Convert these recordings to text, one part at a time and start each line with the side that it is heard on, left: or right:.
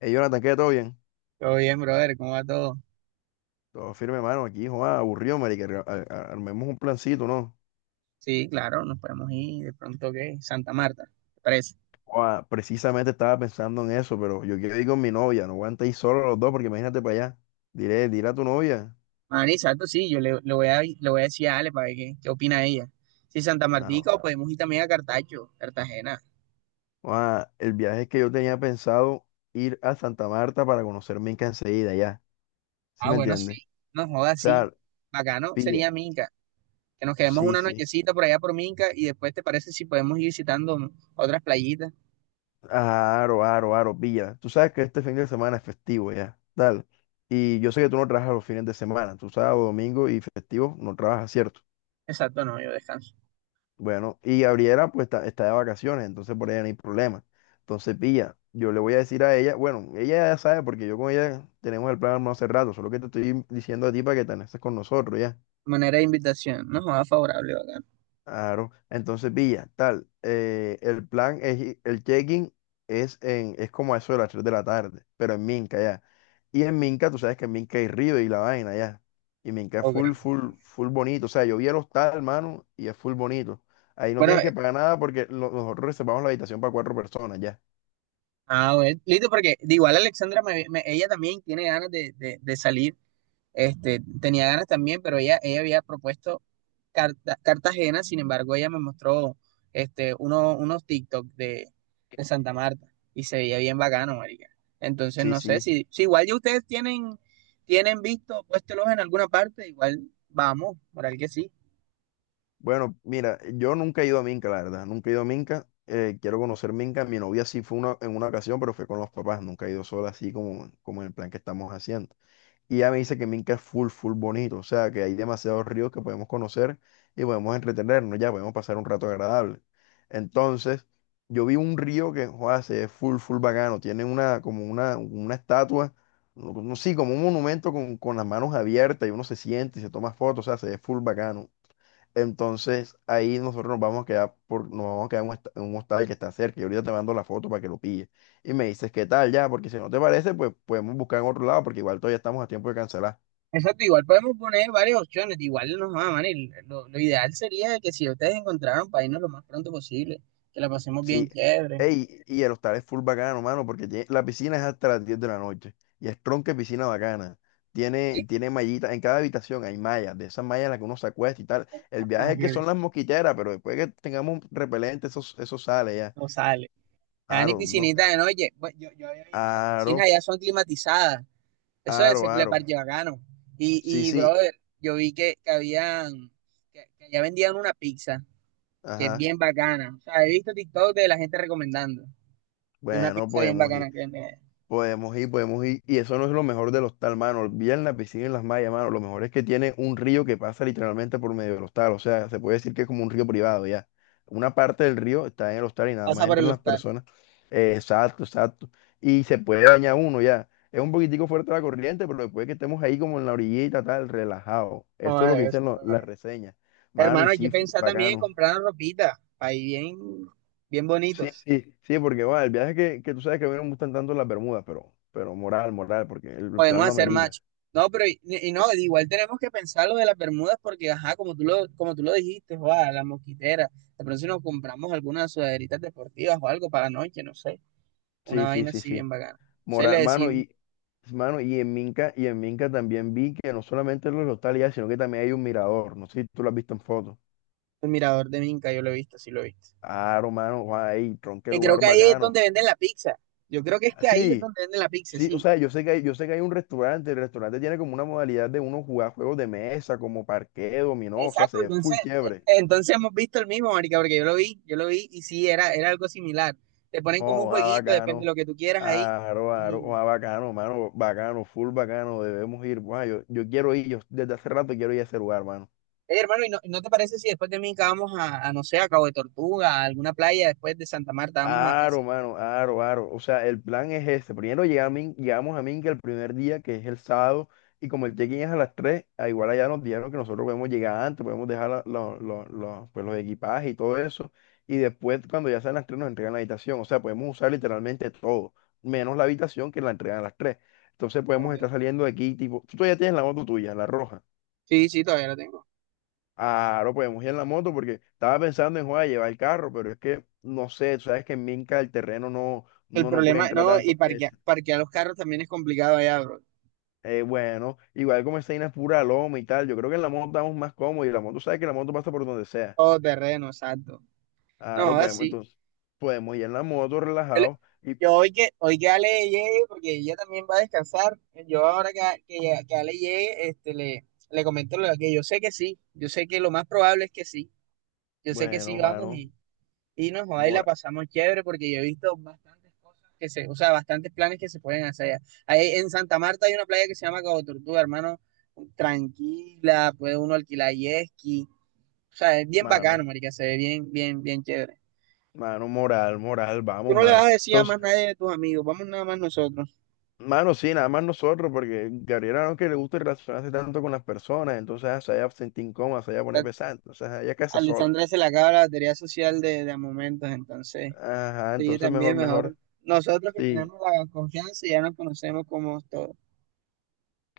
left: Ey, Jonathan, ¿qué? ¿Todo bien?
right: Todo bien, brother, ¿cómo va todo?
left: Todo firme, mano. Aquí, joa, aburrido, marica. Armemos un plancito, ¿no?
right: Sí, claro, nos podemos ir de pronto, ¿qué? Santa Marta, ¿te parece?
left: Joa, precisamente estaba pensando en eso, pero yo quiero ir con mi novia. No aguanta ir solo los dos, porque imagínate para allá. Diré, dile a tu novia.
right: Ah, exacto, sí, yo le, le voy a decir a Ale para ver qué opina ella. Sí, Santa
left: Mano,
right: Martica o podemos ir también a Cartacho, Cartagena.
left: joa, el viaje es que yo tenía pensado ir a Santa Marta para conocer Minca enseguida, ya. ¿Sí
right: Ah,
left: me
right: bueno,
left: entiendes?
right: sí, no
left: O
right: jodas, sí.
left: sea,
right: Bacano
left: pilla.
right: sería Minca, que nos quedemos
left: Sí,
right: una
left: sí.
right: nochecita por allá por Minca y después, ¿te parece si podemos ir visitando otras playitas?
left: Aro, aro, aro, pilla. Tú sabes que este fin de semana es festivo ya, dale. Y yo sé que tú no trabajas los fines de semana, tú sábado, domingo y festivo no trabajas, ¿cierto?
right: Exacto, no, yo descanso.
left: Bueno, y Gabriela pues está de vacaciones, entonces por ella no hay problema. Entonces, pilla, yo le voy a decir a ella, bueno, ella ya sabe porque yo con ella tenemos el plan armado hace rato, solo que te estoy diciendo a ti para que te anexes con nosotros, ya.
right: Manera de invitación, no jodas, favorable, bacano.
left: Claro, entonces Villa, tal, el plan es, el check-in es, en, es como a eso de las 3 de la tarde, pero en Minca ya. Y en Minca, tú sabes que en Minca hay río y la vaina ya. Y Minca es
right: Ok.
left: full, full, full bonito. O sea, yo vi el hostal, hermano, y es full bonito. Ahí no
right: Bueno,
left: tienes que pagar nada porque nosotros reservamos la habitación para cuatro personas ya.
right: ah, bueno, listo, porque de igual Alexandra, ella también tiene ganas de, de salir, tenía ganas también, pero ella había propuesto Cartagena. Sin embargo, ella me mostró, uno, unos TikTok de Santa Marta, y se veía bien bacano, marica. Entonces,
left: Sí,
right: no sé,
left: sí.
right: si, si igual ya ustedes tienen, tienen visto, puéstelos en alguna parte, igual vamos, moral que sí.
left: Bueno, mira, yo nunca he ido a Minca, la verdad. Nunca he ido a Minca. Quiero conocer Minca. Mi novia sí fue una, en una ocasión, pero fue con los papás. Nunca he ido sola así como, como en el plan que estamos haciendo. Y ella me dice que Minca es full, full bonito, o sea, que hay demasiados ríos que podemos conocer y podemos entretenernos, ya podemos pasar un rato agradable. Entonces, yo vi un río que, joder, se ve full, full bacano, tiene una, como una estatua, no, no, sí, como un monumento con las manos abiertas y uno se siente y se toma fotos, o sea, se ve full bacano. Entonces ahí nosotros nos vamos a quedar por, nos vamos a quedar en un, en un hostal que está cerca. Y ahorita te mando la foto para que lo pilles. Y me dices qué tal ya, porque si no te parece, pues podemos buscar en otro lado, porque igual todavía estamos a tiempo de cancelar.
right: Exacto, igual podemos poner varias opciones, igual no nos van a amar, y lo ideal sería que si ustedes encontraran para irnos lo más pronto posible, que la pasemos bien
left: Sí.
right: chévere.
left: Ey, y el hostal es full bacano, mano, porque la piscina es hasta las 10 de la noche. Y es tronque piscina bacana. Tiene mallitas, en cada habitación hay mallas, de esas mallas en las que uno se acuesta y tal. El
right: Ah,
left: viaje es que
right: que
left: son las mosquiteras, pero después que tengamos repelente, eso sale ya.
right: no sale. Hagan y
left: Aro, no
right: piscinita de
left: quedamos.
right: noche. Bueno, yo había visto que las piscinas
left: Aro.
right: allá son climatizadas. Eso es
left: Aro,
right: el
left: aro.
right: parche bacano.
left: Sí,
right: Y,
left: sí,
right: brother, yo vi que habían, que allá vendían una pizza que es
left: ajá.
right: bien bacana. O sea, he visto TikTok de la gente recomendando. De una
left: Bueno,
right: pizza bien
left: podemos ir,
right: bacana que venden allá.
left: podemos ir. Y eso no es lo mejor del hostal, mano. Olviden la piscina y las mallas, mano. Lo mejor es que tiene un río que pasa literalmente por medio del hostal. O sea, se puede decir que es como un río privado, ya. Una parte del río está en el hostal y nada
right: Pasa
left: más
right: por
left: entran
right: el
left: las
right: hostal.
left: personas. Exacto, exacto. Y se puede bañar uno, ya. Es un poquitico fuerte la corriente, pero después que estemos ahí como en la orillita, tal, relajado.
right: No,
left: Eso es lo que
right: debe
left: dicen
right: ser.
left: las reseñas. Mano, y
right: Hermano, hay que
left: sí,
right: pensar también en
left: bacano.
right: comprarnos ropita, ahí bien, bien
left: Sí,
right: bonitos.
left: sí, sí, porque bueno, el viaje que tú sabes que a mí no me gustan tanto las Bermudas, pero moral, moral, porque el plan
right: Podemos
left: lo
right: hacer
left: amerita.
right: match. No, pero y no, igual tenemos que pensar lo de las bermudas porque, ajá, como tú lo dijiste, joa, las mosquiteras. De pronto si nos compramos algunas sudaderitas deportivas o algo para la noche, no sé. Una
left: Sí, sí,
right: vaina
left: sí,
right: así
left: sí.
right: bien bacana. Se le
left: Moral,
right: decía
left: mano,
right: el
left: y mano, y en Minca también vi que no solamente los hostales, ya, sino que también hay un mirador. No sé si tú lo has visto en fotos.
right: mirador de Minca, yo lo he visto, sí lo he visto.
left: Claro, mano, guau, ahí, tron, qué
right: Que creo
left: lugar
right: que ahí es
left: bacano.
right: donde venden la pizza. Yo creo que es
left: Ah,
right: que ahí es
left: sí,
right: donde venden la pizza,
left: sí, o
right: sí.
left: sea, yo sé que hay, yo sé que hay un restaurante, el restaurante tiene como una modalidad de uno jugar juegos de mesa, como parqué, dominó, o sea,
right: Exacto,
left: se ve
right: entonces,
left: full chévere.
right: entonces hemos visto el mismo, marica, porque yo lo vi y sí, era algo similar. Te ponen como un
left: Oh, ah,
right: jueguito, depende de
left: bacano.
right: lo que tú quieras ahí.
left: Aro, aro,
right: Y,
left: ah, bacano, mano, bacano, full bacano, debemos ir. Guau, yo quiero ir, yo desde hace rato quiero ir a ese lugar, mano.
right: "Ey, hermano, ¿y no, no te parece si después de mí vamos a, no sé, a Cabo de Tortuga, a alguna playa después de Santa Marta, vamos a...
left: Aro, mano, aro, aro. O sea, el plan es este. Primero llegamos a Minca el primer día, que es el sábado, y como el check-in es a las 3, a igual allá nos dijeron que nosotros podemos llegar antes, podemos dejar pues, los equipajes y todo eso, y después cuando ya sean las tres nos entregan la habitación. O sea, podemos usar literalmente todo, menos la habitación que la entregan a las tres. Entonces podemos
right: Ok.
left: estar saliendo de aquí, tipo, tú todavía tienes la moto tuya, la roja.
right: Sí, sí, todavía lo tengo.
left: Claro, podemos ir en la moto porque estaba pensando en joder, llevar el carro, pero es que no sé, tú sabes que en Minca el terreno no,
right: El
left: no, no puede
right: problema,
left: entrar
right: no, y
left: tanto.
right: parquear,
left: Es,
right: parquear los carros también es complicado allá, bro.
left: bueno, igual como esa vaina es pura loma y tal, yo creo que en la moto estamos más cómodos y la moto, sabes que la moto pasa por donde sea.
right: Todo terreno, exacto. No,
left: Claro, podemos,
right: así.
left: entonces podemos ir en la moto
right: Yo, le-
left: relajados y
right: yo hoy que Ale llegue, porque ella también va a descansar, yo ahora que, que Ale llegue, le, le comento lo que yo sé que sí, yo sé que lo más probable es que sí, yo sé que sí
left: bueno,
right: vamos
left: mano,
right: y nos joda y la
left: mora-
right: pasamos chévere porque yo he visto bastantes cosas que se, o sea, bastantes planes que se pueden hacer. Ahí en Santa Marta hay una playa que se llama Cabo Tortuga, hermano, tranquila, puede uno alquilar jet ski, o sea, es bien
left: mano,
right: bacano, marica, se ve bien, bien, bien chévere.
left: mano, moral, moral,
right: Tú
left: vamos,
right: no le vas
left: mano.
right: a decir a
left: Entonces,
right: más nadie de tus amigos, vamos nada más nosotros.
left: mano, sí, nada más nosotros, porque Gabriela no es que le gusta relacionarse tanto con las personas, entonces ah, se vaya a sentir incómoda, se vaya a poner pesada, entonces ah, ella casa sola.
right: Alessandra se la acaba la batería social de a momentos, entonces
left: Ajá,
right: ella
left: entonces mejor,
right: también mejor.
left: mejor.
right: Nosotros que
left: Sí,
right: tenemos la confianza ya nos conocemos como todos.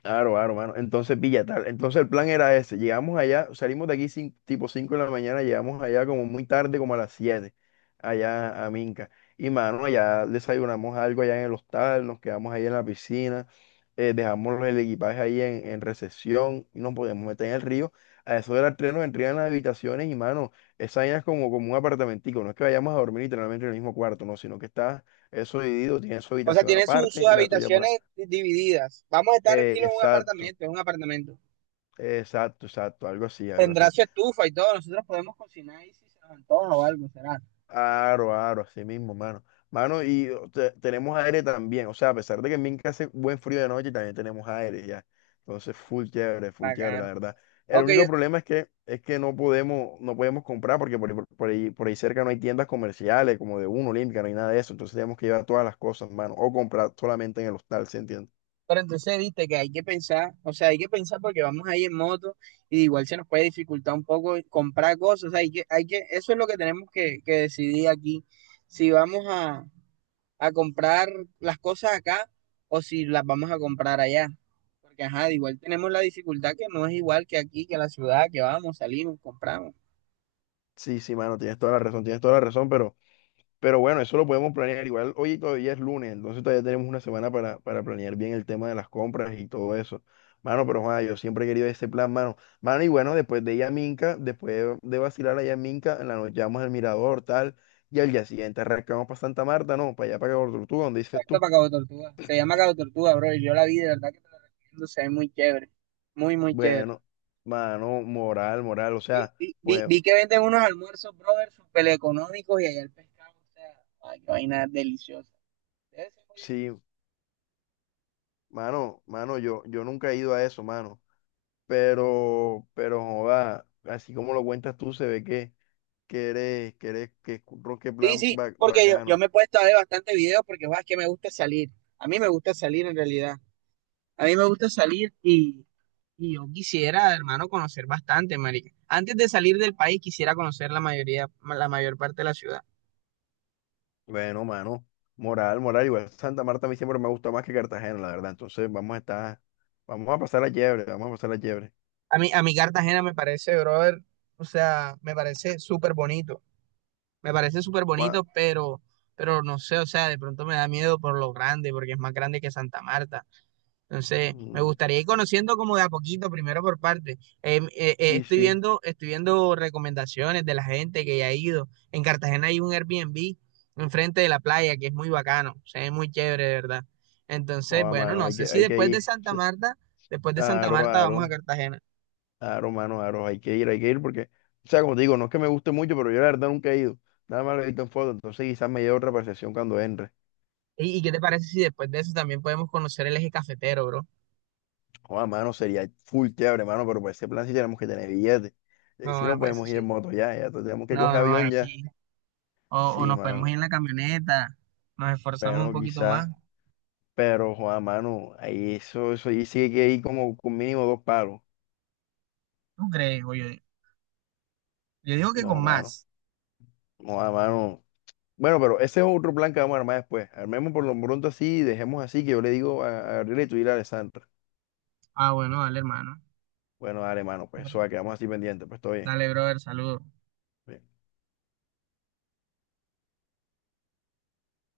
left: claro, claro, mano. Entonces, pilla tal. Entonces el plan era ese, llegamos allá, salimos de aquí tipo 5 de la mañana, llegamos allá como muy tarde, como a las 7 allá a Minca. Y, mano, allá desayunamos algo allá en el hostal, nos quedamos ahí en la piscina. Dejamos el equipaje ahí en recepción y nos podíamos meter en el río. A eso de las tres nos entregan las habitaciones y, mano, esa vaina es como, como un apartamentico. No es que vayamos a dormir literalmente en el mismo cuarto, no, sino que está eso dividido, tiene su
right: O sea,
left: habitación
right: tiene
left: aparte
right: sus
left: y la tuya por ahí.
right: habitaciones divididas. Vamos a estar estilo en un
left: Exacto,
right: apartamento, en un apartamento.
left: exacto, algo así, algo
right: Tendrá
left: así.
right: su estufa y todo. Nosotros podemos cocinar ahí si se nos antoja o algo, será
left: Aro, aro, así mismo, mano. Mano, y o, tenemos aire también. O sea, a pesar de que en Minca hace buen frío de noche, también tenemos aire ya. Entonces, full chévere, la
right: bacano.
left: verdad. El
right: Aunque yo,
left: único problema es que no podemos, no podemos comprar porque por, por ahí cerca no hay tiendas comerciales como de Uno, Olímpica, no hay nada de eso. Entonces tenemos que llevar todas las cosas, mano. O comprar solamente en el hostal, ¿se entiende?
right: pero entonces, viste que hay que pensar, o sea, hay que pensar porque vamos ahí en moto y igual se nos puede dificultar un poco comprar cosas, o sea, hay que, eso es lo que tenemos que decidir aquí, si vamos a comprar las cosas acá o si las vamos a comprar allá, porque ajá, igual tenemos la dificultad que no es igual que aquí, que la ciudad, que vamos, salimos, compramos.
left: Sí, sí, mano, tienes toda la razón, tienes toda la razón, pero bueno, eso lo podemos planear. Igual hoy todavía es lunes, entonces todavía tenemos una semana para planear bien el tema de las compras y todo eso. Mano, pero Juan, yo siempre he querido ese plan, mano. Mano, y bueno, después de Yaminca, después de vacilar allá en Minca, en la noche vamos al Mirador, tal, y al día siguiente arrancamos para Santa Marta, ¿no? Para allá, para Cabo Tortuga, donde dices
right: Exacto,
left: tú.
right: para Cabo Tortuga, se llama Cabo Tortuga, bro, y yo la vi, de verdad que te lo recomiendo, se ve muy chévere, muy, muy chévere.
left: Bueno, mano, moral, moral, o
right: Vi,
left: sea, pues
right: vi que venden unos almuerzos, brother, súper económicos y allá el pescado, o sea, ay, qué vaina deliciosa. Debe ser muy delicioso.
left: sí, mano, mano, yo nunca he ido a eso, mano. Pero, joda, así como lo cuentas tú, se ve que eres, que eres, que es un ron, que
right: Sí,
left: plan
right: sí, porque yo me
left: bacano.
right: he puesto a ver bastante videos porque, guau, es que me gusta salir. A mí me gusta salir en realidad. A mí me gusta salir y yo quisiera, hermano, conocer bastante, marica. Antes de salir del país quisiera conocer la mayoría, la mayor parte de la ciudad.
left: Bueno, mano, moral, moral, igual Santa Marta a mí siempre me ha gustado más que Cartagena, la verdad. Entonces vamos a estar, vamos a pasar la liebre, vamos a pasar la liebre.
right: A mí, a mi Cartagena me parece, brother, o sea, me parece súper bonito. Me parece súper
left: Ma,
right: bonito, pero no sé, o sea, de pronto me da miedo por lo grande, porque es más grande que Santa Marta. Entonces, me
left: mm,
right: gustaría ir conociendo como de a poquito, primero por parte.
left: sí, sí,
right: Estoy viendo recomendaciones de la gente que ya ha ido. En Cartagena hay un Airbnb enfrente de la playa que es muy bacano, o sea, es muy chévere, de verdad. Entonces,
left: oh,
right: bueno,
left: mano,
right: no sé si
left: hay que
right: después de
left: ir. O
right: Santa
left: sea,
right: Marta, después de Santa
left: aro,
right: Marta
left: aro,
right: vamos a Cartagena.
left: aro, mano, aro, hay que ir porque, o sea, como te digo, no es que me guste mucho, pero yo la verdad nunca he ido. Nada más lo he visto en foto, entonces quizás me lleve otra percepción cuando entre.
right: Y qué te parece si después de eso también podemos conocer el eje cafetero, bro?
left: Joder, mano, sería full chévere, mano, pero para ese plan sí tenemos que tener billetes.
right: No,
left: Si
right: me
left: no
right: parece.
left: podemos ir en moto ya, ya tenemos que
right: No,
left: coger
right: no, ahí
left: avión ya.
right: sí. O
left: Sí,
right: nos podemos
left: mano.
right: ir en la camioneta, nos esforzamos un
left: Bueno,
right: poquito más.
left: quizás, pero joder, mano, ahí eso, eso, ahí sí que hay que ir como con mínimo dos palos.
right: ¿Tú crees? O yo digo que con
left: No, mano.
right: más.
left: Joder, mano. Bueno, pero ese es otro plan que vamos a armar después. Armemos por lo pronto así y dejemos así que yo le digo a Gabriela y tú dile a Alessandra.
right: Ah, bueno, dale, hermano.
left: Bueno, dale, mano, pues eso va, quedamos así pendientes, pues todo bien.
right: Dale, brother, saludos.
left: Bien.